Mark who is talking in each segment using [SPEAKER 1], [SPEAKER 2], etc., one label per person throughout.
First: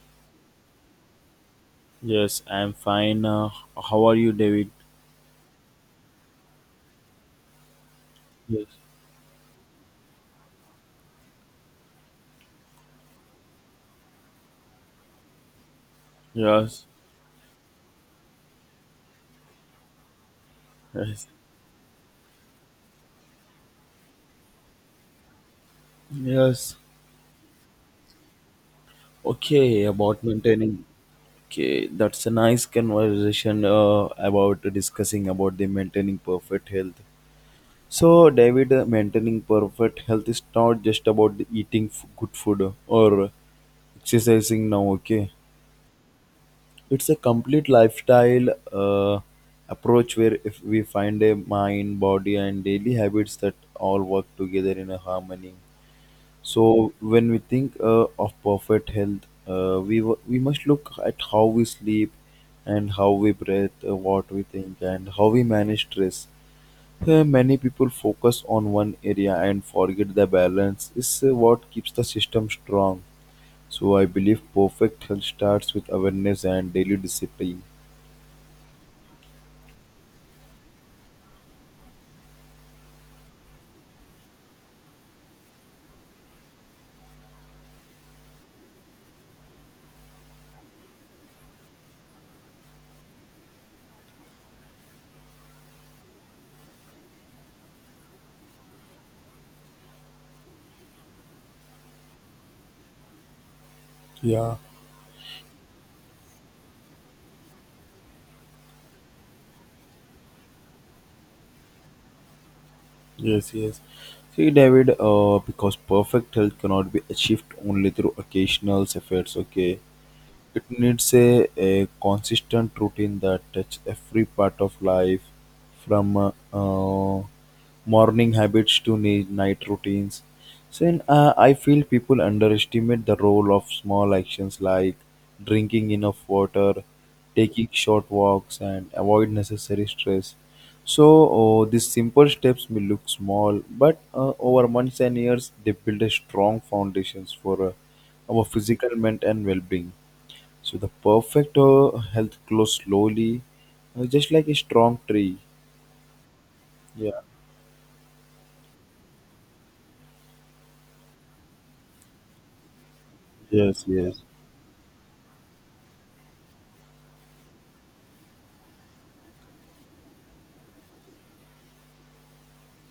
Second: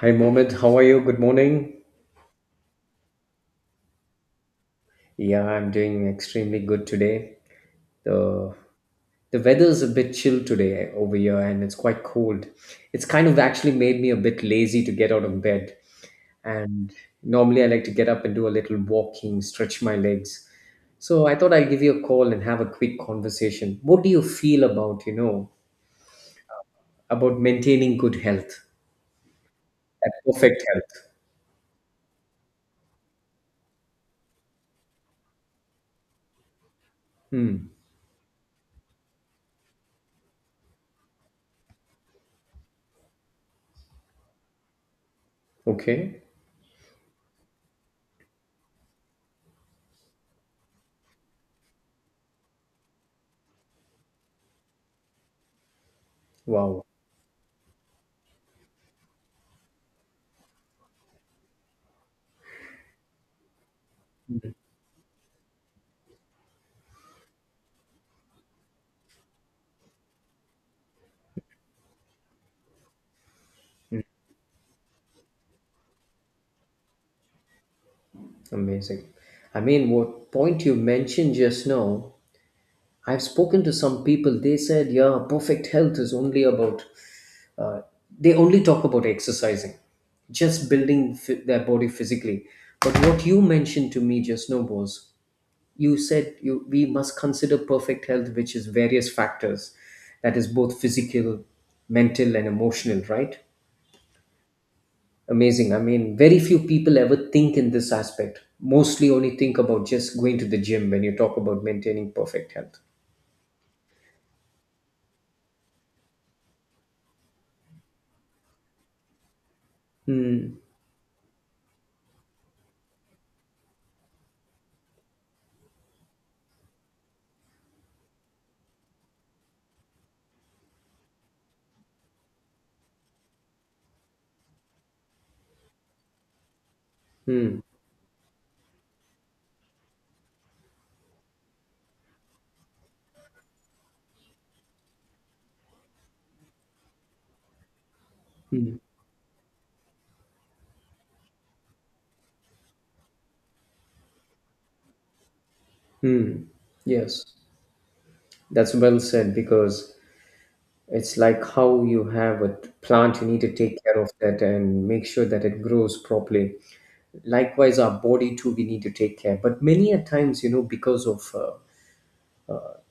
[SPEAKER 1] Hi, Mohammed. How are you? Good morning.
[SPEAKER 2] Yes, I'm fine. How are you, David?
[SPEAKER 1] Yeah, I'm doing extremely good today. The
[SPEAKER 2] Yes.
[SPEAKER 1] the weather's a bit chill today over here and it's quite cold. It's kind of actually made me a bit lazy to get out of bed.
[SPEAKER 2] Yes.
[SPEAKER 1] And normally I like to get up and do a little walking, stretch my legs.
[SPEAKER 2] Yes.
[SPEAKER 1] So I thought I'd give you a call and have a quick conversation. What do you feel about,
[SPEAKER 2] Yes.
[SPEAKER 1] about maintaining good health?
[SPEAKER 2] Okay,
[SPEAKER 1] That
[SPEAKER 2] about
[SPEAKER 1] perfect
[SPEAKER 2] maintaining.
[SPEAKER 1] health.
[SPEAKER 2] Okay, that's a nice conversation about discussing about the maintaining perfect health.
[SPEAKER 1] Hmm.
[SPEAKER 2] So, David, maintaining perfect health is not just about the eating good food or exercising now, okay?
[SPEAKER 1] Okay.
[SPEAKER 2] It's a complete lifestyle approach where if we find a mind, body, and daily habits that all work together in a harmony.
[SPEAKER 1] Wow.
[SPEAKER 2] So when we think of perfect health, we w- we must look at how we sleep and how we breathe, what we think, and how we manage stress. Many people focus on one area and forget the balance is what keeps the system strong. So I believe perfect health starts with awareness and daily discipline.
[SPEAKER 1] Amazing. I mean, what point you mentioned just now, I've spoken to some people, they said, yeah, perfect health is only about, uh, they only talk about exercising, just building their body physically. But what you mentioned to me just now was, you said you we must consider perfect health, which is various factors, that is both physical, mental, and emotional, right?
[SPEAKER 2] Yeah,
[SPEAKER 1] Amazing. I mean, very few people ever think in this aspect. Mostly only think about just going to the gym when you talk about maintaining perfect health.
[SPEAKER 2] yes, yes. See, David, because perfect health cannot be achieved only through occasional efforts, okay? It needs a consistent routine that touches every part of life, from morning habits to night routines. I feel people underestimate the role of small actions like drinking enough water,
[SPEAKER 1] Hmm.
[SPEAKER 2] taking short walks, and avoid necessary stress. These simple steps may look small, but over months and years, they build a strong foundations for our
[SPEAKER 1] Hmm.
[SPEAKER 2] physical, mental, and well-being. So the perfect health grows slowly, just like a strong tree.
[SPEAKER 1] Hmm.
[SPEAKER 2] Yeah.
[SPEAKER 1] Yes. That's well said because it's like how you have a plant, you need to take
[SPEAKER 2] Yes.
[SPEAKER 1] care of
[SPEAKER 2] Yes.
[SPEAKER 1] that and make sure that it grows properly. Likewise, our body too, we need to take care. But many a times, you know, because of, uh,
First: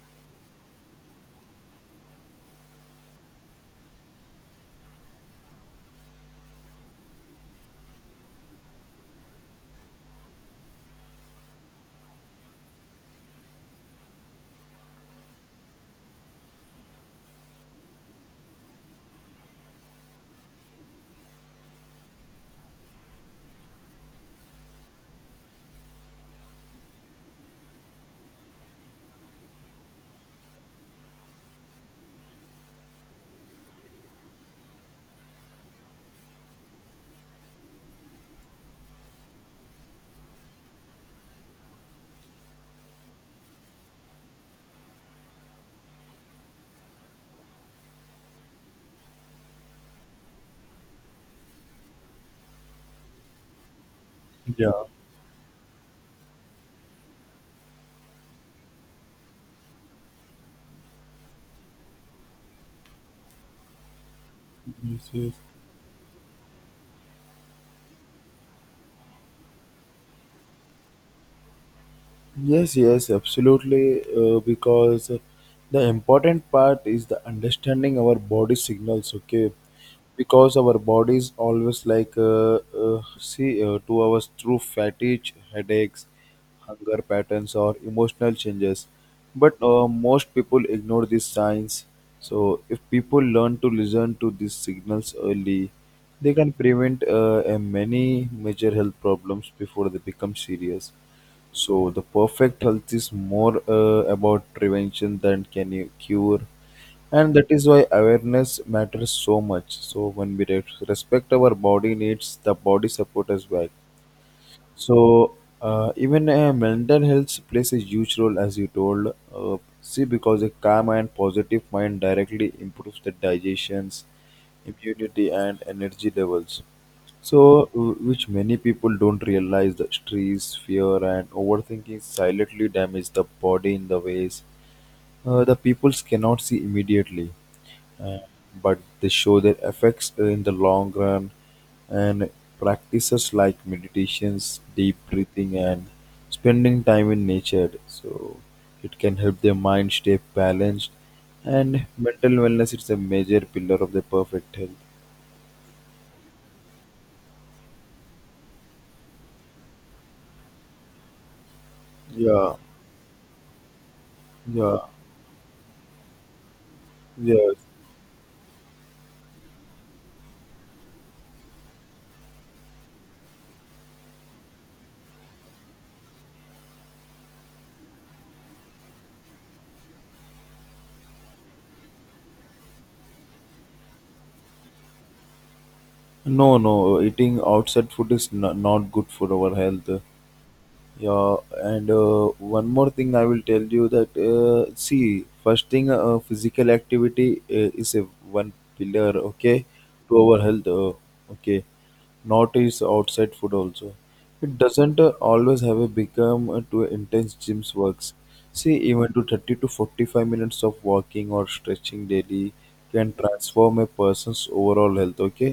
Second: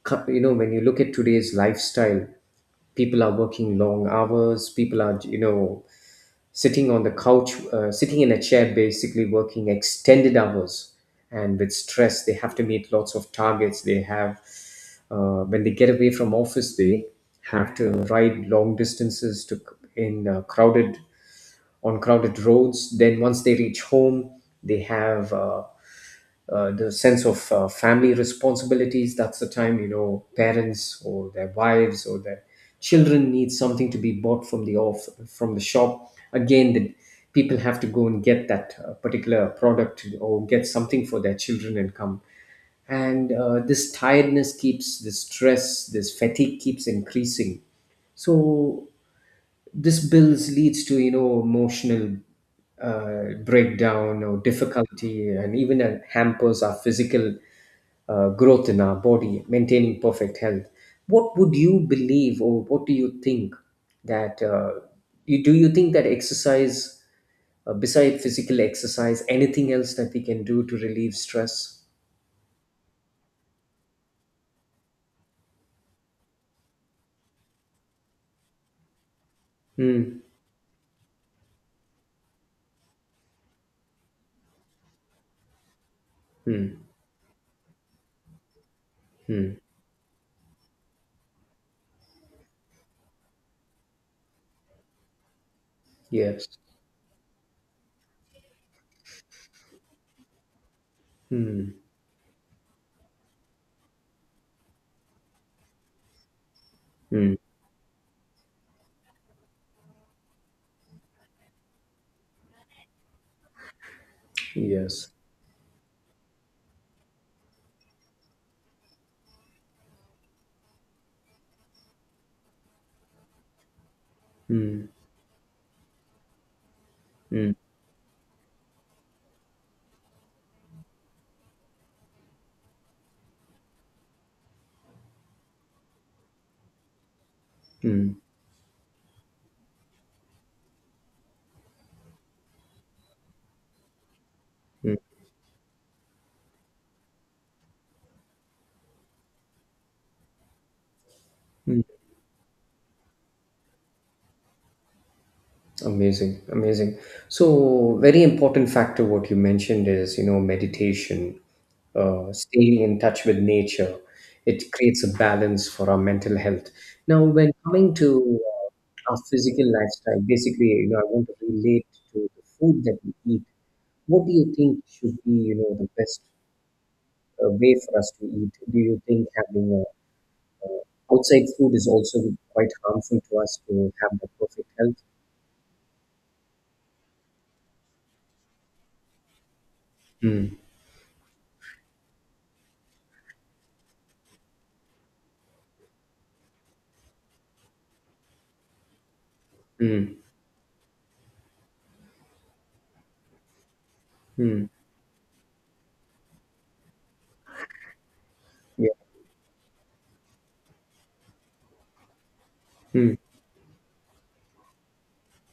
[SPEAKER 1] co- you know, when you look at today's lifestyle, people are working long hours, people are, you know, sitting on the couch, sitting in a chair, basically working extended hours. And with stress, they have to meet lots of targets. They have, when they get away from office, they have to ride long distances to in crowded on crowded roads. Then once they reach home, they have the sense of family responsibilities. That's the time, you know, parents or their wives or their children need something to be bought from the off from the shop. Again the people have to go and get that particular product or get something for their children and come, and this tiredness keeps, this stress, this fatigue keeps increasing. So this bills leads to, you know, emotional breakdown or
[SPEAKER 2] Yeah.
[SPEAKER 1] difficulty, and even hampers our physical growth in our body maintaining perfect health. What would you believe or what do you think that
[SPEAKER 2] Yes. Yes.
[SPEAKER 1] you, do you think that exercise, beside physical exercise, anything else that we can do to relieve stress?
[SPEAKER 2] Yes, yes, absolutely. Because the important part is the understanding our body signals. Okay,
[SPEAKER 1] Hmm.
[SPEAKER 2] because our body is always like see to us through fatigue, headaches, hunger patterns, or emotional changes.
[SPEAKER 1] Hmm,
[SPEAKER 2] But most people ignore these signs. So if people learn to listen to these signals early, they
[SPEAKER 1] yes.
[SPEAKER 2] can prevent many major health problems before they become serious. So the perfect health is more about prevention than can you cure,
[SPEAKER 1] Hmm.
[SPEAKER 2] and that is why awareness matters so much. So when we respect our body needs, the body support us back.
[SPEAKER 1] Yes.
[SPEAKER 2] So even mental health plays a huge role, as you told. See, because a calm and positive mind directly improves the digestions, immunity, and energy levels.
[SPEAKER 1] Hmm.
[SPEAKER 2] So, which many people don't realize, the stress, fear, and overthinking silently damage the body in the ways the peoples cannot see immediately, uh, but they show their effects in the long run. And practices like meditations,
[SPEAKER 1] Hmm,
[SPEAKER 2] deep breathing, and spending time in nature, so it can help their mind stay balanced.
[SPEAKER 1] hmm.
[SPEAKER 2] And mental wellness is a major pillar of the perfect health.
[SPEAKER 1] Amazing, amazing. So, very important factor what you mentioned is, you know, meditation,
[SPEAKER 2] Yeah,
[SPEAKER 1] staying in touch with nature. It
[SPEAKER 2] yeah,
[SPEAKER 1] creates a balance for our mental health. Now,
[SPEAKER 2] yeah.
[SPEAKER 1] when coming to our physical lifestyle, basically, you know, I want to relate to the food that we eat. What do you think should be, you know, the best way for us to eat? Do you think having outside food is also quite harmful to us to have the perfect health?
[SPEAKER 2] No, no, eating outside food is not, not good for our health.
[SPEAKER 1] Mm,
[SPEAKER 2] Yeah, and one more thing I will tell you that see, first thing, physical activity is a one pillar, okay, to
[SPEAKER 1] mm,
[SPEAKER 2] our health, okay. Not is outside food also. It
[SPEAKER 1] mm.
[SPEAKER 2] doesn't always have a become to intense gyms works. See, even to 30 to 45 minutes of walking or stretching daily
[SPEAKER 1] Hmm.
[SPEAKER 2] can transform a person's overall health, okay?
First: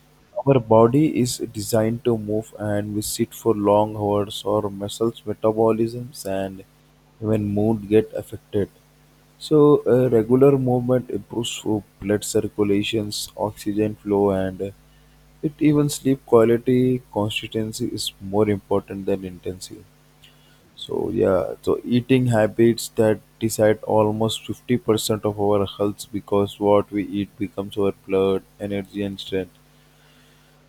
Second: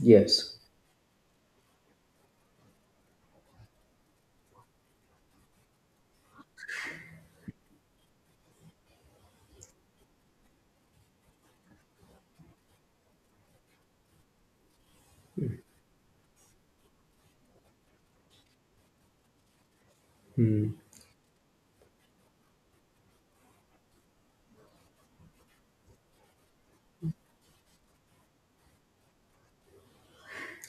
[SPEAKER 1] Yes.
[SPEAKER 2] Our body is designed to move and we sit for long hours, our muscles, metabolisms, and even mood get affected. So, regular movement improves for blood circulations, oxygen flow, and it even sleep quality. Consistency is more important than intensity.
[SPEAKER 1] Hmm.
[SPEAKER 2] So, yeah, so eating habits that decide almost 50% of our health because what we eat becomes our blood, energy, and strength.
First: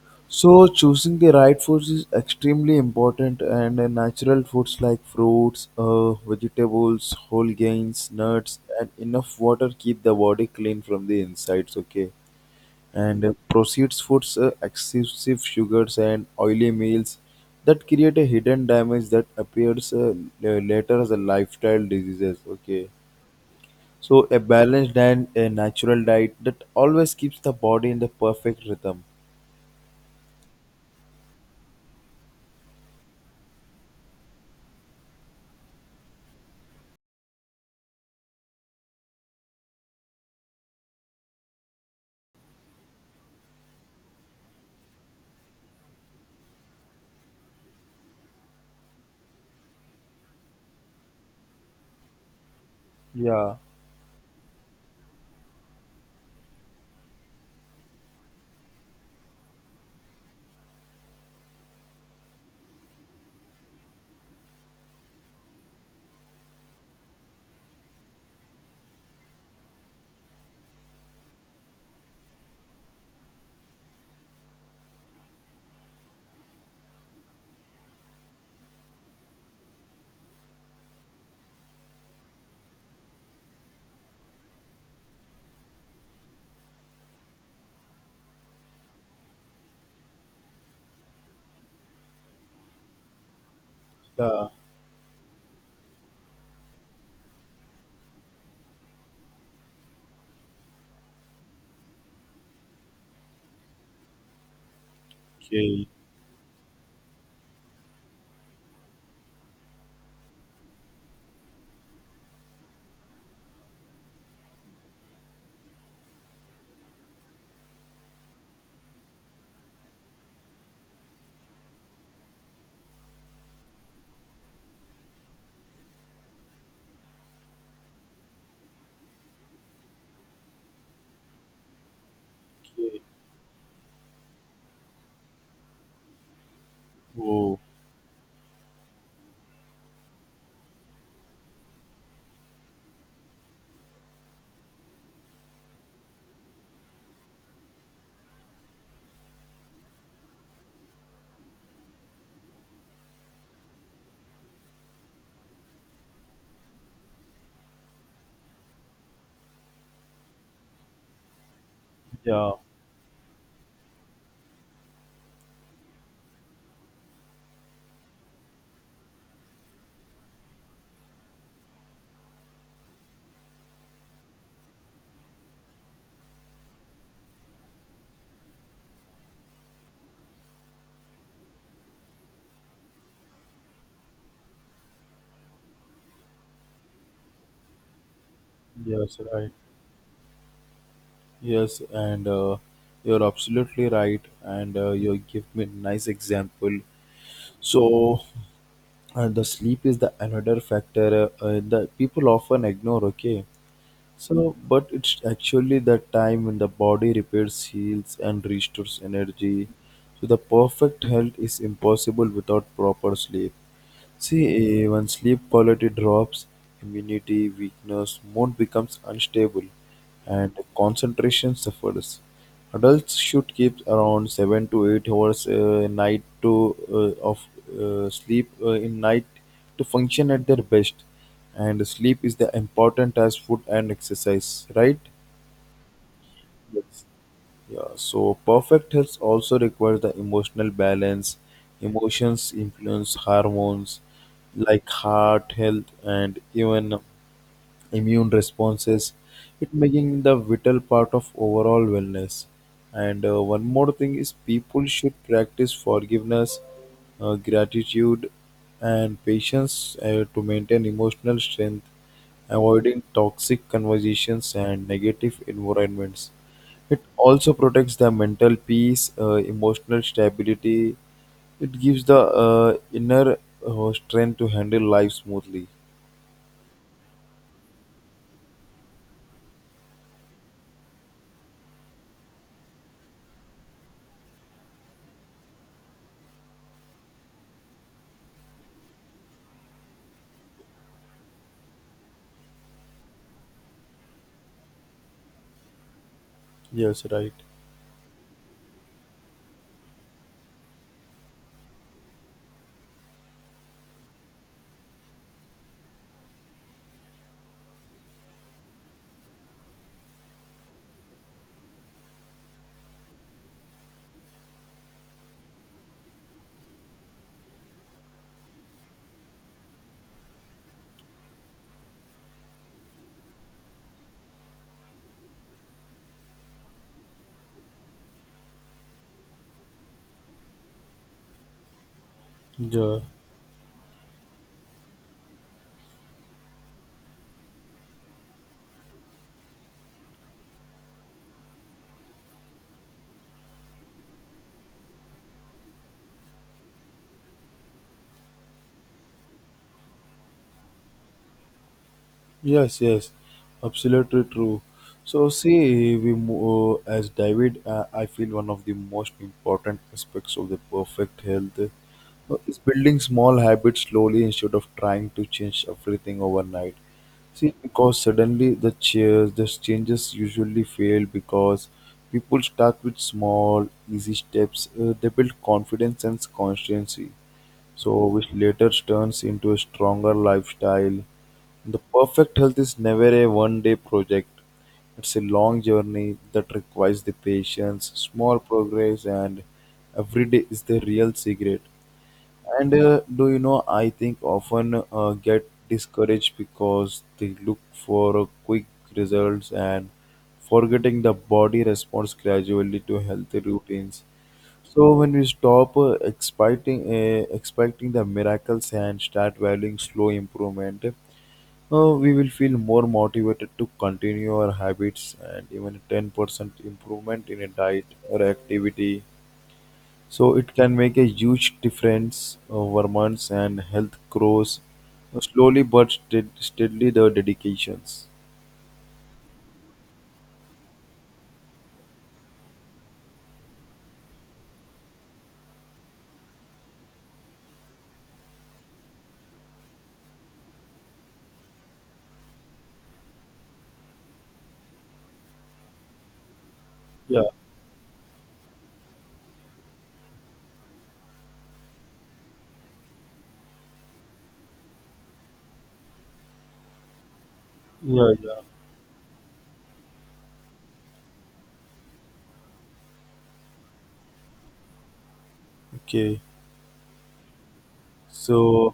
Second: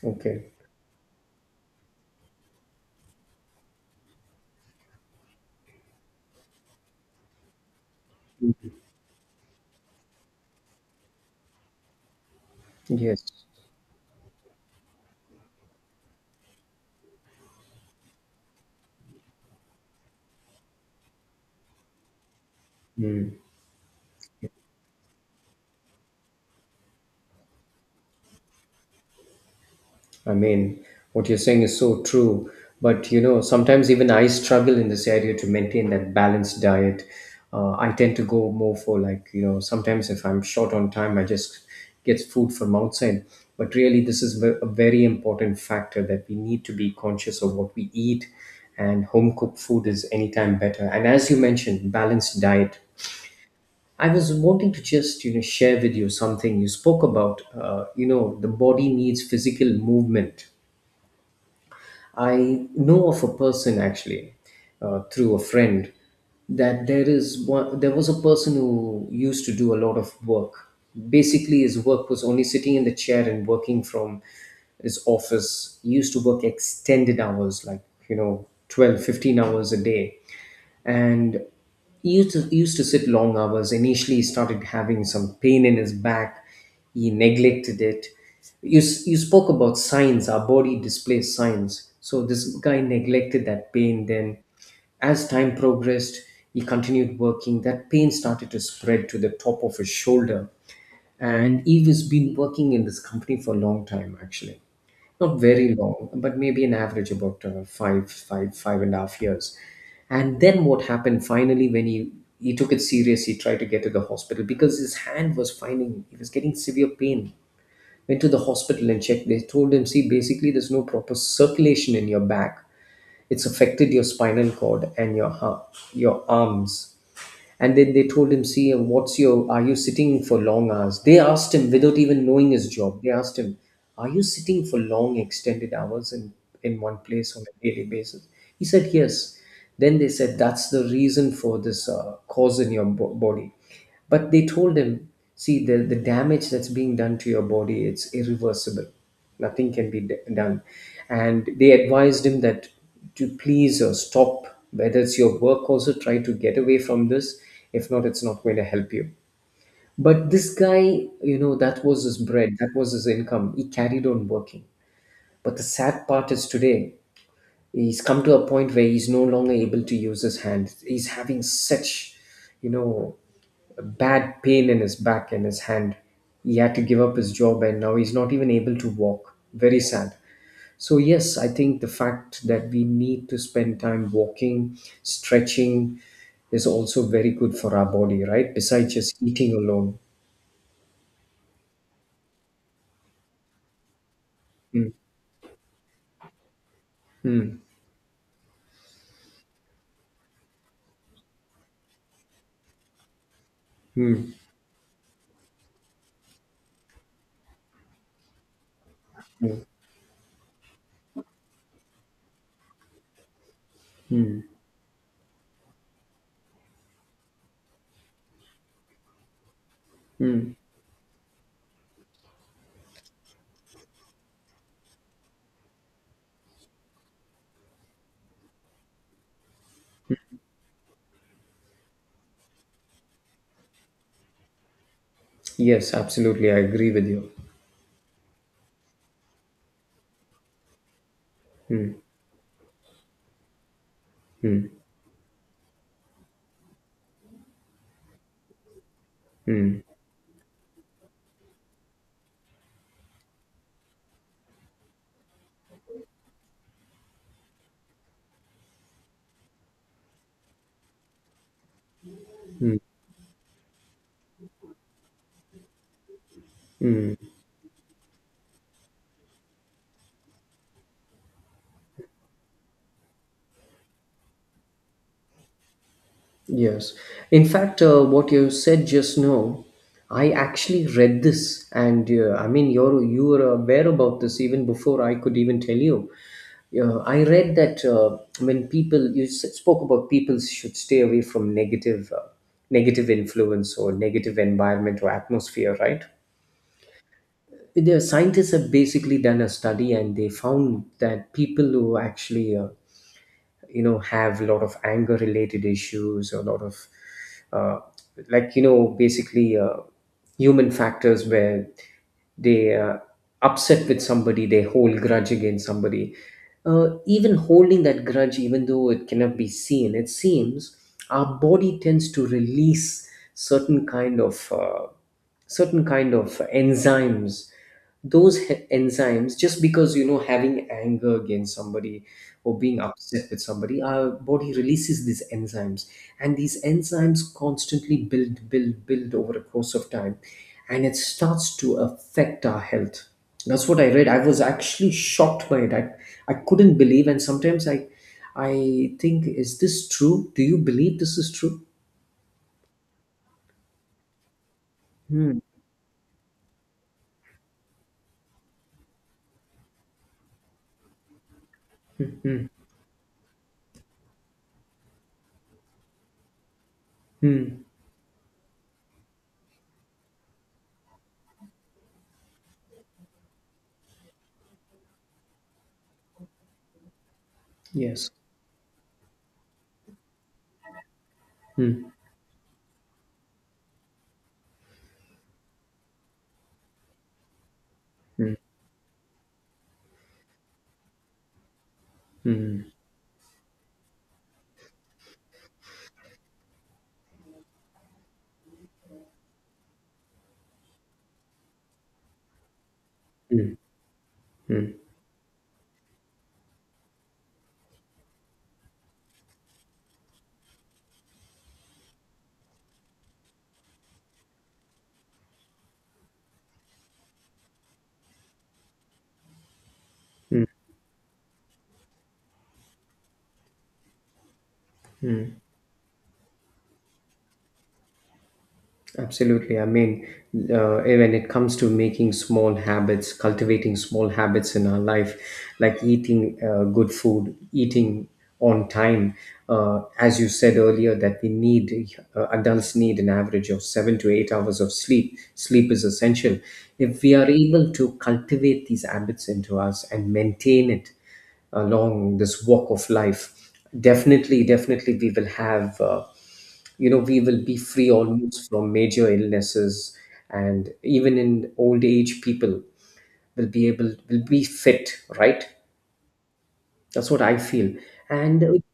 [SPEAKER 1] Okay.
[SPEAKER 2] So choosing the right foods is extremely important and natural foods like fruits, vegetables, whole grains, nuts and enough water keep the body clean from the insides, okay,
[SPEAKER 1] Yes.
[SPEAKER 2] and processed foods excessive sugars and oily meals that create a hidden damage that appears later as a lifestyle diseases, okay,
[SPEAKER 1] Hmm.
[SPEAKER 2] so a balanced and a natural diet that always keeps the body in the perfect rhythm.
[SPEAKER 1] I mean, what you're saying is so true. But you know, sometimes even I struggle in this area to maintain that balanced diet. I tend to go more for, like, you know. Sometimes if I'm short on time, I just get food from outside. But really, this is a very important factor that we need to be conscious of what we eat, and home cooked food is anytime better. And as you mentioned, balanced diet.
[SPEAKER 2] Yeah,
[SPEAKER 1] I was wanting to just, you know, share with you something you spoke about. You know, the body needs physical movement. I know of a person actually through a friend that there is one. There was a person who used to do a lot of work. Basically, his work was only sitting in the chair and working from his office. He used to work extended hours, like, you know, 12-15 hours a day, and he used to sit long hours. Initially, he started having some pain in his back. He neglected it. You, you spoke about signs, our body displays signs. So this guy neglected that pain. Then
[SPEAKER 2] yeah,
[SPEAKER 1] as time progressed, he continued working, that pain started to spread to the top of his shoulder. And he was been working in this company for a long time actually, not very
[SPEAKER 2] okay.
[SPEAKER 1] long, but maybe an average about 5.5 years. And then what happened finally when he took it serious, he tried to get to the hospital because his hand was finding, he was getting severe pain. Went to the hospital and checked. They told him, see, basically there's no proper circulation in your back. It's affected your spinal cord and your your arms. And then they told him, see, what's your, are you sitting for long hours? They asked him without even knowing his job. They asked him, are you sitting for long extended hours in one place on
[SPEAKER 2] Oh,
[SPEAKER 1] a daily basis? He said, yes. Then they said, that's the reason for this cause in your body. But they told him, see, the damage that's being done to your body, it's irreversible. Nothing can be done. And they advised him that to please stop, whether it's your work, also try to get away from this. If not, it's not going to help you. But this guy, you know, that was his bread,
[SPEAKER 2] yeah,
[SPEAKER 1] that was his income, he carried on working. But the sad part is today he's come to a point where he's no longer able to use his hand. He's having such, you know, bad pain in his back and his hand. He had to give up his job and now he's not even able to walk. Very sad. So, yes, I think the fact that we need to spend time walking, stretching is also very good for our body, right? Besides
[SPEAKER 2] yes,
[SPEAKER 1] just
[SPEAKER 2] right.
[SPEAKER 1] eating alone.
[SPEAKER 2] Yes, and you're absolutely right. And you give me a nice example. So, the sleep is the another factor that people often ignore. Okay,
[SPEAKER 1] Hmm.
[SPEAKER 2] so, but it's actually the time when the body repairs, heals, and restores energy. So, the perfect health is impossible without proper sleep. See, when sleep quality drops, immunity, weakness, mood becomes unstable, and
[SPEAKER 1] Hmm.
[SPEAKER 2] concentration suffers. Adults should keep around 7 to 8 hours night to of sleep in night to function at their best, and sleep is the important as food and exercise, right?
[SPEAKER 1] Yes, absolutely. I agree
[SPEAKER 2] Yes.
[SPEAKER 1] with you.
[SPEAKER 2] Yeah, so perfect health also requires the emotional balance. Emotions influence hormones like heart health and even immune responses, it making the vital part of overall wellness. And one more thing is people should practice forgiveness, gratitude, and patience to maintain emotional strength. Avoiding toxic conversations and negative environments, it also protects the mental peace, emotional stability, it gives the inner strength to handle life smoothly.
[SPEAKER 1] Yes. In fact, what you said just now, I actually read this, and I mean, you were aware about this even before I could even tell you. I read that when people, you spoke about, people should stay away from negative, negative influence or negative environment or atmosphere, right?
[SPEAKER 2] Yes, right.
[SPEAKER 1] The scientists have basically done a study, and they found that people who actually you know, have a lot of anger related issues, a lot of uh, like, you know, basically human factors where they upset with somebody, they hold grudge against somebody, even holding that grudge even though it cannot be seen, it seems our body tends to release certain kind of enzymes. Those enzymes, just because, you know, having anger against somebody or being
[SPEAKER 2] Yeah.
[SPEAKER 1] upset with somebody, our body releases these enzymes. And these enzymes constantly build, build, build over a course of time, and it starts to affect our health. That's what I read. I was actually shocked by it. I couldn't believe. And sometimes I think, is this true? Do you believe this is true?
[SPEAKER 2] Yes, yes, absolutely true. So, see, we move, as David, I feel one of the most important aspects of the perfect health is building small habits slowly instead of trying to change everything overnight. See,
[SPEAKER 1] Hmm.
[SPEAKER 2] because suddenly the chairs, the changes usually fail because people start with small, easy steps. They build confidence and consistency so
[SPEAKER 1] Yes.
[SPEAKER 2] which later turns into a stronger lifestyle. The perfect health is never a one day project. It's a long journey that requires the patience, small progress, and every day is the real secret. And do you know, I think often get discouraged because they look for quick results and forgetting the body responds gradually to healthy routines. So when we stop expecting the miracles and start valuing slow improvement, we will feel more motivated to continue our habits and even a 10% improvement in a diet or activity. So it can make a huge difference over months and health grows slowly but steadily the dedications.
[SPEAKER 1] Absolutely. I mean, when it comes to making small habits, cultivating small habits in our life, like eating good food, eating on time, as you said earlier, that we need, adults need an average of 7 to 8 hours of sleep. Sleep is essential. If we
[SPEAKER 2] Yeah,
[SPEAKER 1] are able to cultivate these habits into us and maintain it, along this walk of life, definitely we will have, you know, we will be free
[SPEAKER 2] yeah, yeah.
[SPEAKER 1] almost from major illnesses, and even in old age, people will be fit, right?
[SPEAKER 2] Okay.
[SPEAKER 1] That's what I feel. And
[SPEAKER 2] So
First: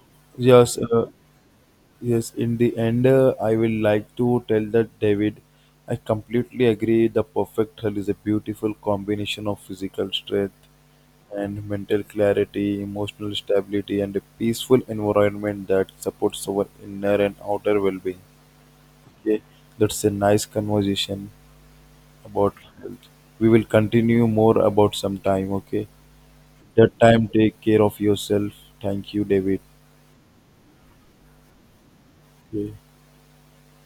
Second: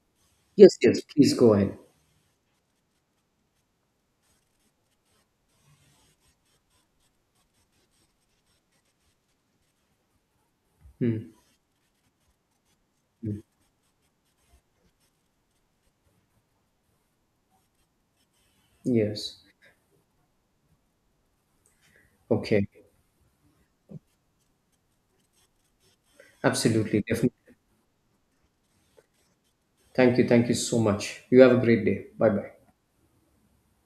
[SPEAKER 1] yes,
[SPEAKER 2] yes,
[SPEAKER 1] yes, please go ahead.
[SPEAKER 2] yes, in the end, I will like to tell that David, I completely agree. The perfect hull is a beautiful combination of physical strength
[SPEAKER 1] Hmm.
[SPEAKER 2] and mental clarity, emotional stability, and a peaceful environment that supports our inner and outer well being.
[SPEAKER 1] Yes.
[SPEAKER 2] Okay, that's a nice conversation about
[SPEAKER 1] Okay.
[SPEAKER 2] health. We will continue more about some time. Okay, that
[SPEAKER 1] Absolutely,
[SPEAKER 2] time,
[SPEAKER 1] definitely.
[SPEAKER 2] take care of yourself. Thank you, David.
[SPEAKER 1] Thank you, thank you so much. You have a great day. Bye bye.
[SPEAKER 2] Okay.